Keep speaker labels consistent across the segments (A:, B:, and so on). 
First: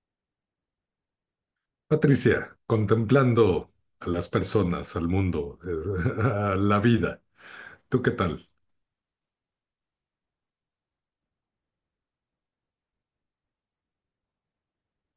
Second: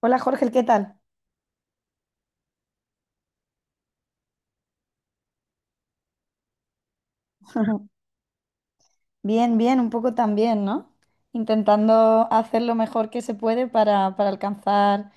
A: Hola Jorge, ¿qué tal?
B: Patricia, contemplando a las personas, al mundo, a la vida, ¿tú qué tal?
A: Bien, bien, un poco también, ¿no? Intentando hacer lo mejor que se puede para alcanzar,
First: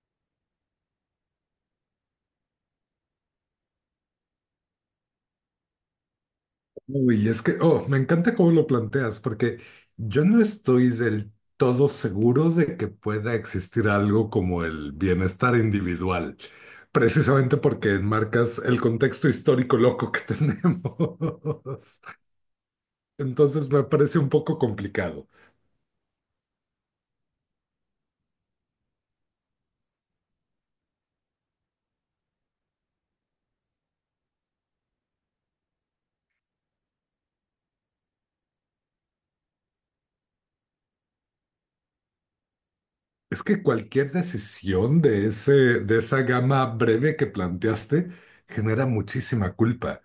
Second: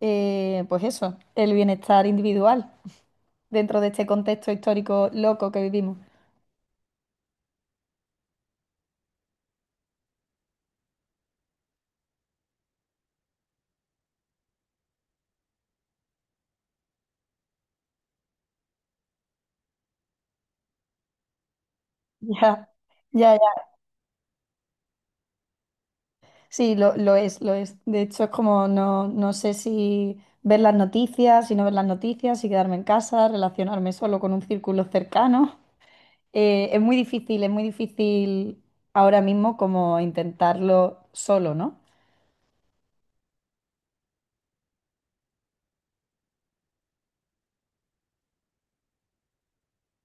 A: pues eso, el bienestar individual dentro de este contexto histórico loco que vivimos.
B: Uy, es que, oh, me encanta cómo lo planteas, porque yo no estoy del todo seguro de que pueda existir algo como el bienestar individual, precisamente porque enmarcas el contexto histórico loco que tenemos.
A: Ya, ya, ya.
B: Entonces me parece un poco complicado.
A: Sí, lo es, lo es. De hecho, es como no, no sé si ver las noticias, si no ver las noticias, si quedarme en casa, relacionarme solo con un círculo cercano. Es muy difícil, es muy difícil ahora mismo como intentarlo solo, ¿no?
B: Es que cualquier decisión de esa gama breve que planteaste genera muchísima culpa.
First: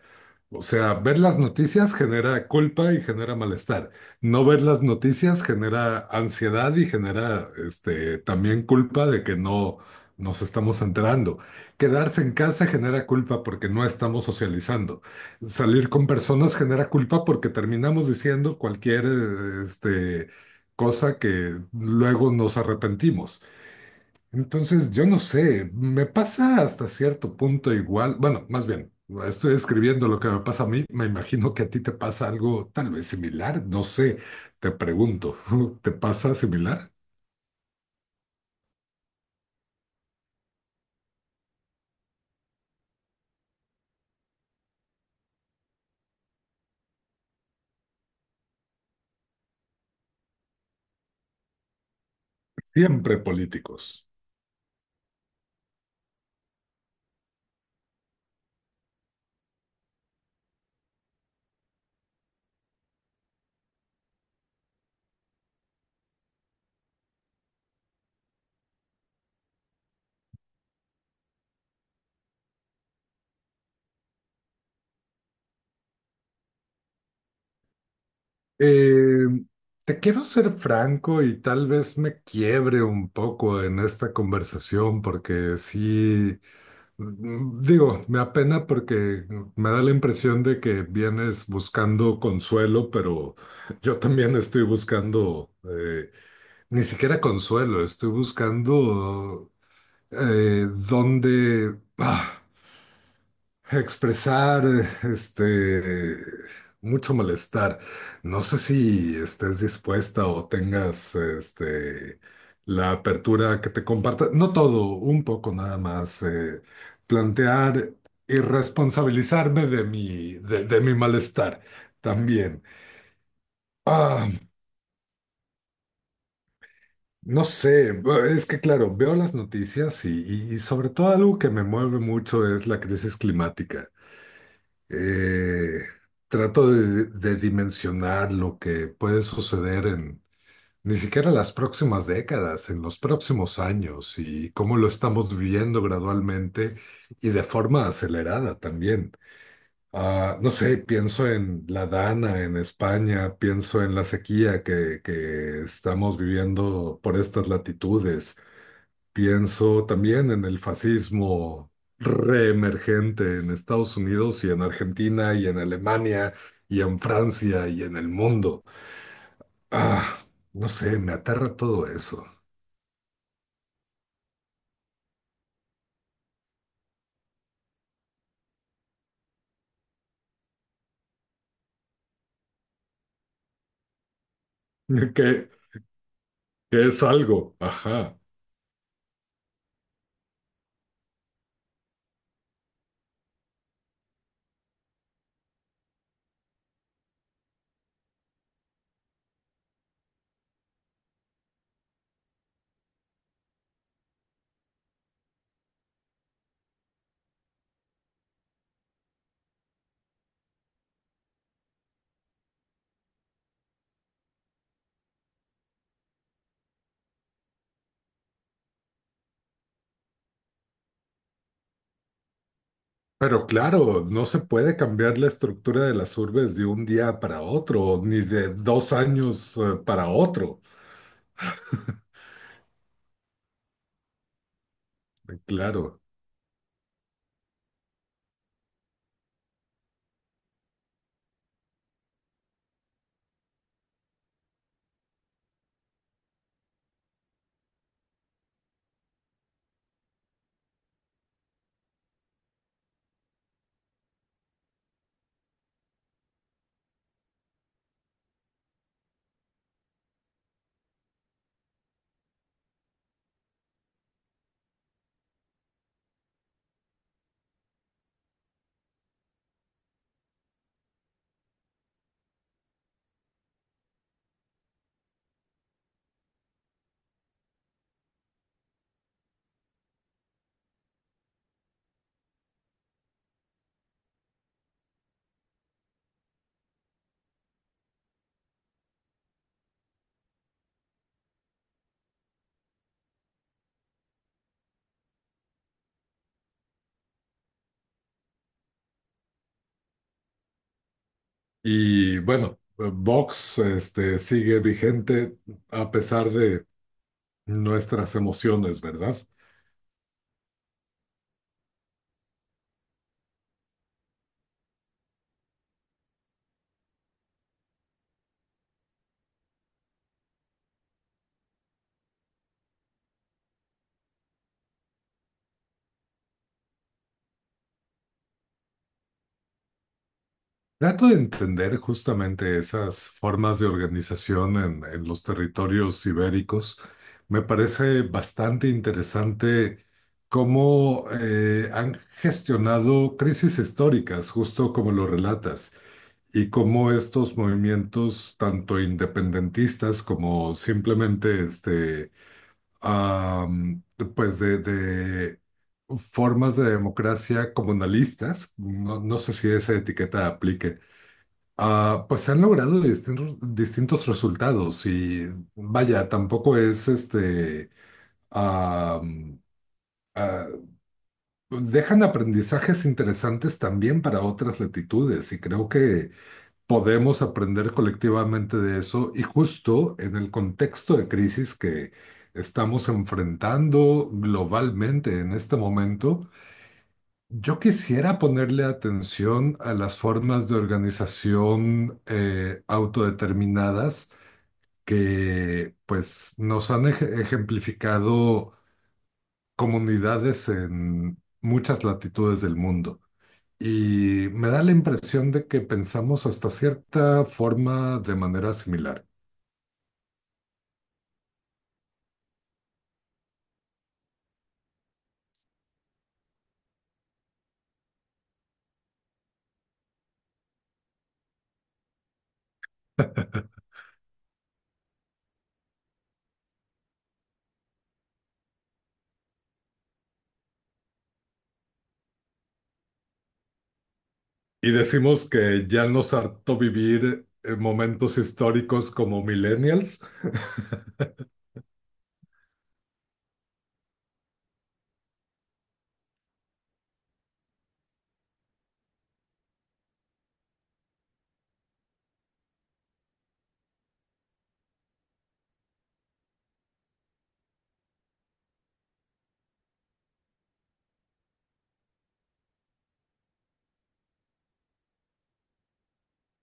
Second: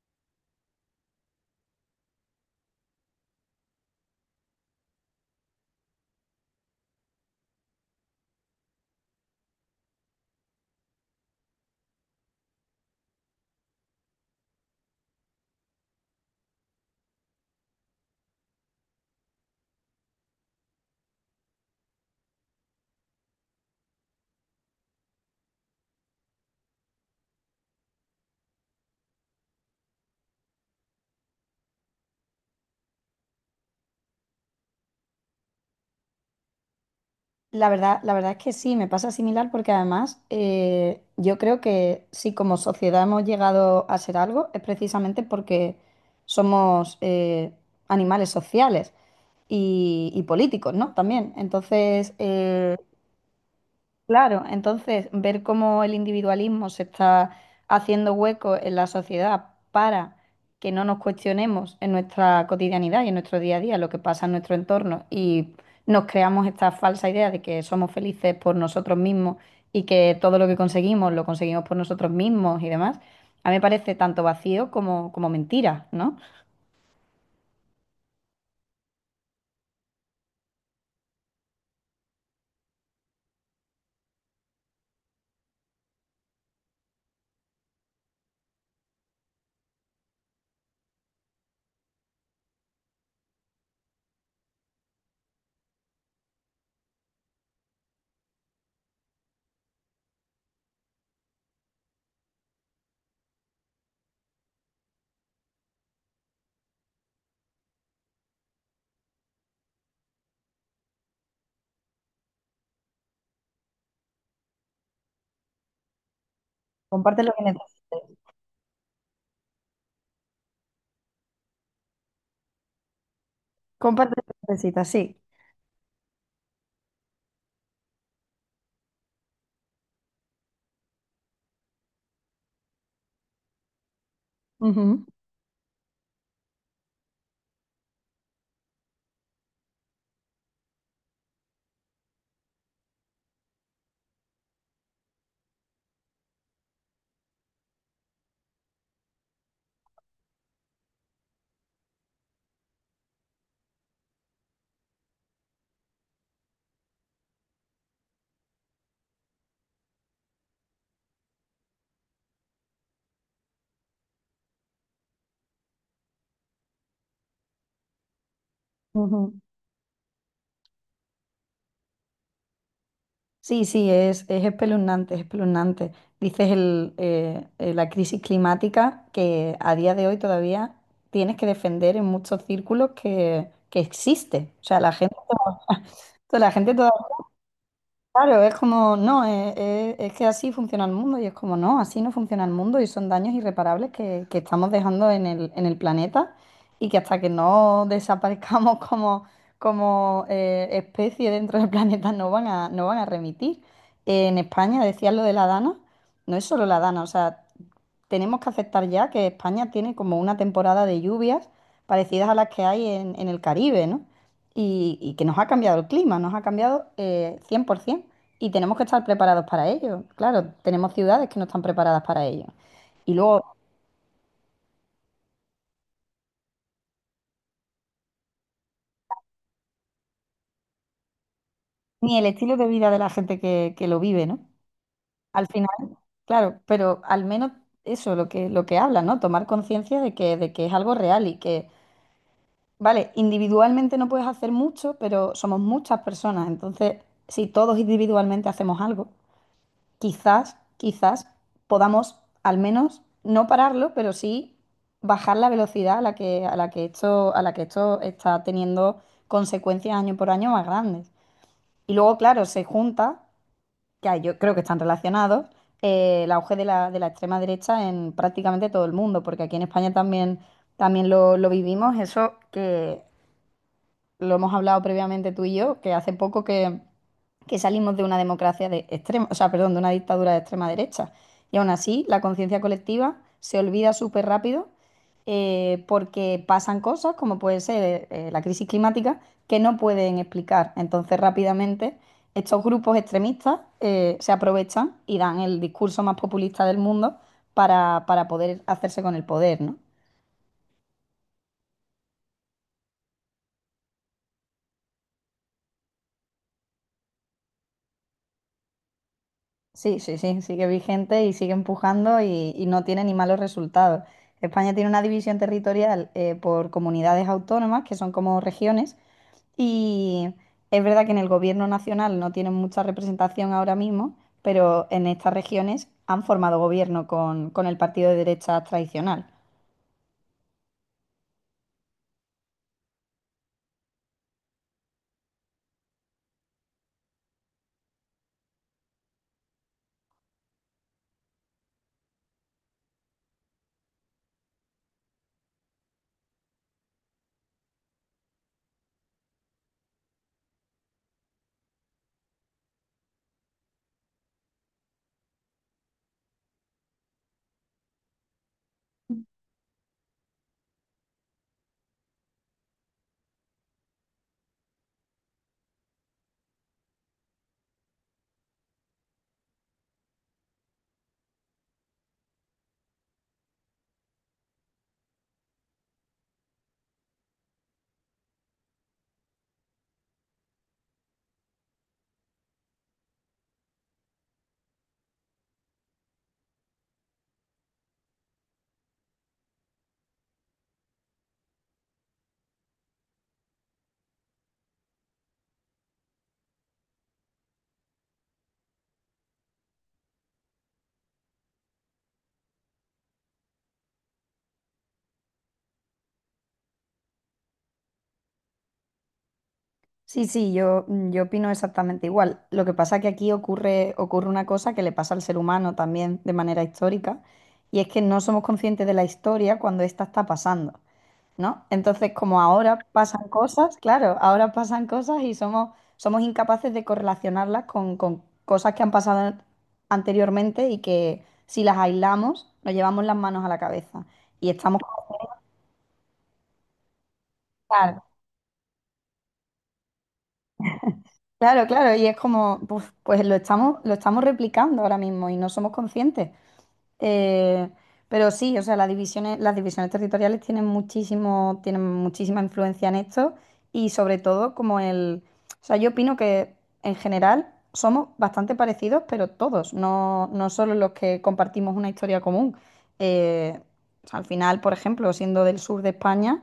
B: O sea, ver las noticias genera culpa y genera malestar. No ver las noticias genera ansiedad y genera, también culpa de que no nos estamos enterando. Quedarse en casa genera culpa porque no estamos socializando. Salir con personas genera culpa porque terminamos diciendo cualquier, cosa que luego nos arrepentimos. Entonces, yo no sé, me pasa hasta cierto punto igual, bueno, más bien, estoy escribiendo lo que me pasa a mí, me imagino que a ti te pasa algo tal vez similar, no sé, te pregunto, ¿te pasa similar?
A: La verdad es que sí, me pasa similar porque además yo creo que si como sociedad hemos llegado a ser algo es precisamente porque somos animales sociales y políticos, ¿no? También.
B: Siempre políticos.
A: Claro, entonces ver cómo el individualismo se está haciendo hueco en la sociedad para que no nos cuestionemos en nuestra cotidianidad y en nuestro día a día lo que pasa en nuestro entorno y nos creamos esta falsa idea de que somos felices por nosotros mismos y que todo lo que conseguimos lo conseguimos por nosotros mismos y demás, a mí me parece tanto vacío como, como mentira, ¿no?
B: Eh, Te quiero ser franco y tal vez me quiebre un poco en esta conversación porque sí. Mm, digo, me apena porque me da la impresión de que vienes buscando consuelo, pero yo también estoy buscando, ni siquiera consuelo, estoy buscando, dónde, expresar este mucho malestar. No sé si estés dispuesta o tengas la apertura que te comparta, no todo, un poco nada más,
A: Comparte lo que
B: plantear
A: necesites.
B: y responsabilizarme de mi malestar también.
A: Comparte lo
B: Ah,
A: que necesitas, sí.
B: no sé, es que claro, veo las noticias y sobre todo algo que me mueve mucho es la crisis climática.
A: Ujú,
B: eh, Trato de dimensionar lo que puede suceder en ni siquiera las próximas décadas, en los próximos años y cómo lo estamos viviendo gradualmente y de forma acelerada también. No sé, pienso en la Dana en España, pienso en la sequía que estamos viviendo por estas latitudes. Pienso también en el fascismo reemergente en Estados Unidos y en Argentina y en Alemania y en Francia y en el mundo.
A: ujú.
B: Ah, no sé, me aterra todo eso.
A: Sí, sí, es espeluznante, es espeluznante. Dices el, la crisis climática que a día de hoy todavía tienes que defender en muchos círculos que existe. O sea, la gente,
B: Que,
A: la gente
B: que
A: todavía...
B: es algo, ajá.
A: Claro, es como, no, es, es que así funciona el mundo y es como, no, así no funciona el mundo y son daños irreparables que estamos dejando en el planeta y que hasta que no desaparezcamos como, como especie dentro del planeta no van a, no van a remitir. En España, decías lo de la Dana, no es solo la Dana, o sea, tenemos que aceptar ya que España tiene como una temporada de lluvias parecidas a las que hay en el Caribe, ¿no? Y que nos ha cambiado el clima, nos ha cambiado 100% y tenemos que estar preparados para ello. Claro, tenemos ciudades que no están preparadas para ello. Y luego,
B: Pero claro, no se puede cambiar la estructura de las urbes de un día para otro, ni de dos años, para otro.
A: ni el estilo de vida de la gente que lo vive, ¿no? Al final,
B: Claro.
A: claro, pero al menos eso, lo que habla, ¿no? Tomar conciencia de que es algo real y que, vale, individualmente no puedes hacer mucho, pero somos muchas personas, entonces, si todos individualmente hacemos algo. Quizás, quizás podamos al menos no pararlo, pero sí bajar la velocidad a la que esto, a la que esto está teniendo consecuencias año por año más grandes. Y luego, claro, se junta, que yo creo que están relacionados, el auge de la extrema derecha en prácticamente todo el mundo, porque aquí en España también, también lo vivimos, eso que lo hemos hablado previamente tú y yo, que hace poco que salimos de una democracia de extrema, o sea, perdón, de una dictadura de extrema derecha. Y aún así, la conciencia colectiva se olvida súper rápido porque pasan cosas, como puede ser la crisis climática, que no pueden explicar. Entonces, rápidamente, estos grupos extremistas se aprovechan y dan el discurso más populista del mundo para poder hacerse con el poder, ¿no?
B: Y bueno, Vox, sigue vigente a pesar de nuestras emociones, ¿verdad?
A: Sí, sí, sí, sigue vigente y sigue empujando y no tiene ni malos resultados. España tiene una división territorial por comunidades autónomas, que son como regiones, y es verdad que en el gobierno nacional no tienen mucha representación ahora mismo, pero en estas regiones han formado gobierno con el partido de derecha tradicional.
B: Trato de entender justamente esas formas de organización en los territorios ibéricos. Me parece bastante interesante cómo, han gestionado crisis históricas, justo como lo relatas, y cómo estos movimientos, tanto independentistas como simplemente, am, pues de formas de democracia comunalistas, no, no sé si esa etiqueta aplique, pues se han logrado distintos, distintos resultados y vaya, tampoco es, am, ah, dejan aprendizajes interesantes también para otras latitudes y creo que podemos aprender colectivamente de eso y justo en el contexto de crisis que estamos enfrentando globalmente en este momento, yo quisiera ponerle atención a las formas de organización, autodeterminadas que pues nos han ejemplificado comunidades en muchas latitudes del mundo. Y me da la impresión de que pensamos hasta cierta forma de manera similar.
A: Sí, sí, yo, yo opino exactamente igual. Lo que pasa es que aquí ocurre, ocurre una cosa que le pasa al ser humano también de manera histórica, y es que no somos conscientes de la historia cuando esta está pasando, ¿no? Entonces, como ahora pasan cosas, claro, ahora pasan cosas y somos, somos incapaces de correlacionarlas con cosas que han pasado anteriormente y que si las aislamos, nos llevamos las manos a la cabeza. Y
B: Y
A: estamos
B: decimos que ya nos hartó vivir, momentos históricos como millennials.
A: claro, claro, y es como, pues, pues lo estamos replicando ahora mismo y no somos conscientes. Eh, pero sí, o sea, las divisiones territoriales tienen muchísimo, tienen muchísima influencia en esto y sobre todo como el, o sea, yo opino que en general somos bastante parecidos, pero todos, no, no solo los que compartimos una historia común. Eh, o sea, al final, por ejemplo, siendo del sur de España,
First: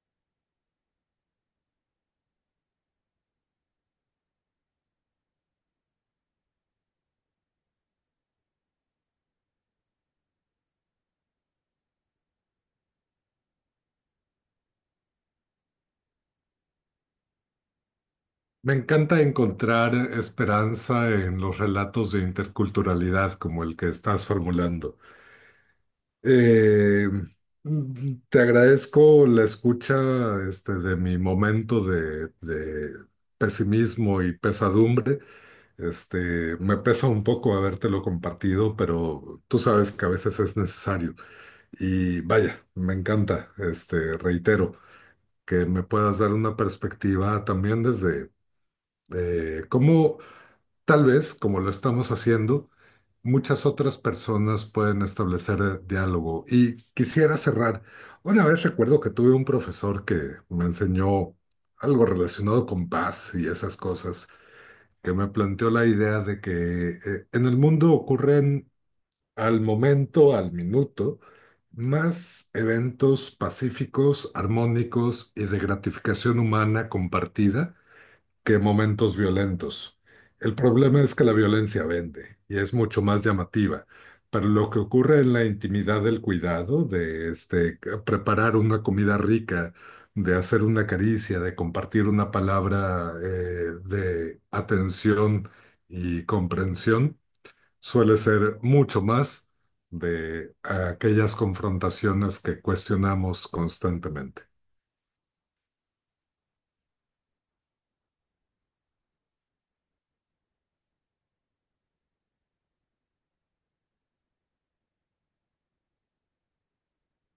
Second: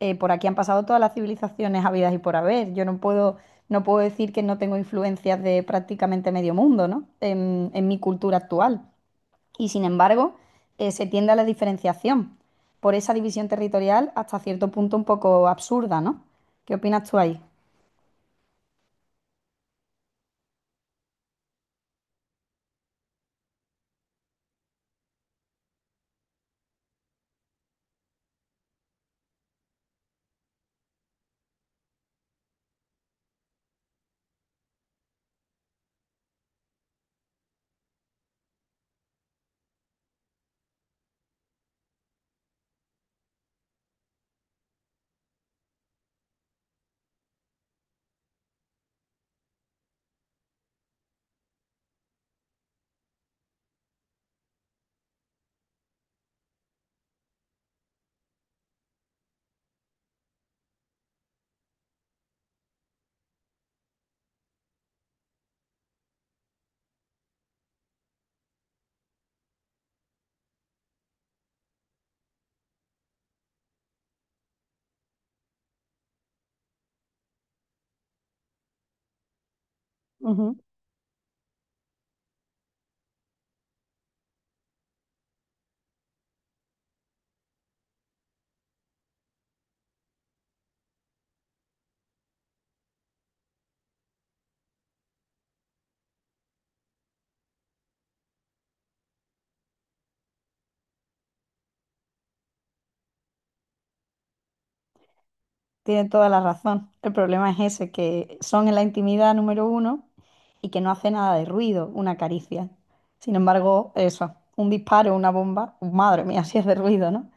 A: por aquí han pasado todas las civilizaciones habidas y por haber. Yo no puedo, no puedo decir que no tengo influencias de prácticamente medio mundo, ¿no? En mi cultura actual y sin embargo se tiende a la diferenciación por esa división territorial hasta cierto punto un poco absurda, ¿no? ¿Qué opinas tú ahí?
B: Me encanta encontrar esperanza en los relatos de interculturalidad como el que estás formulando. Eh, Te agradezco la escucha, de mi momento de pesimismo y pesadumbre. Me pesa un poco habértelo compartido, pero tú sabes que a veces es necesario. Y vaya, me encanta, reitero, que me puedas dar una perspectiva también desde, cómo. Tal vez, como lo estamos haciendo, muchas otras personas pueden establecer, diálogo. Y quisiera cerrar. Una vez recuerdo que tuve un profesor que me enseñó algo relacionado con paz y esas cosas, que me planteó la idea de que, en el mundo ocurren al momento, al minuto, más eventos pacíficos, armónicos y de gratificación humana compartida que momentos violentos. El
A: Ujú.
B: problema es que la violencia vende y es mucho más llamativa. Pero lo que ocurre en la intimidad del cuidado, de, preparar una comida rica, de hacer una caricia, de compartir una palabra, de atención y comprensión, suele ser mucho más de aquellas confrontaciones que cuestionamos constantemente.
A: Tienes toda la razón. El problema es ese, que son en la intimidad número uno y que no hace nada de ruido una caricia. Sin embargo, eso, un disparo, una bomba, madre mía, si es de ruido, ¿no?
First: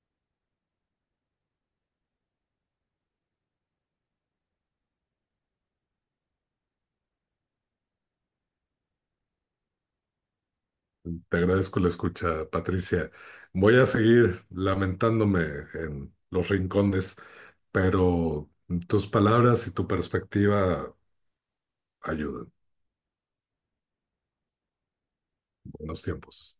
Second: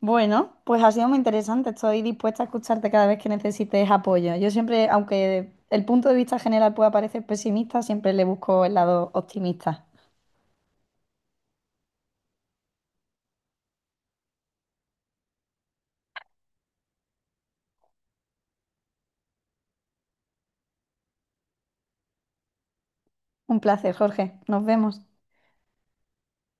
A: Bueno, pues ha sido muy interesante. Estoy dispuesta a escucharte cada vez que necesites apoyo. Yo siempre, aunque el punto de vista general pueda parecer pesimista, siempre le busco el lado optimista.
B: Te agradezco la escucha, Patricia. Voy a seguir lamentándome en los rincones, pero tus palabras y tu perspectiva ayudan.
A: Un placer, Jorge. Nos vemos.
B: Buenos tiempos.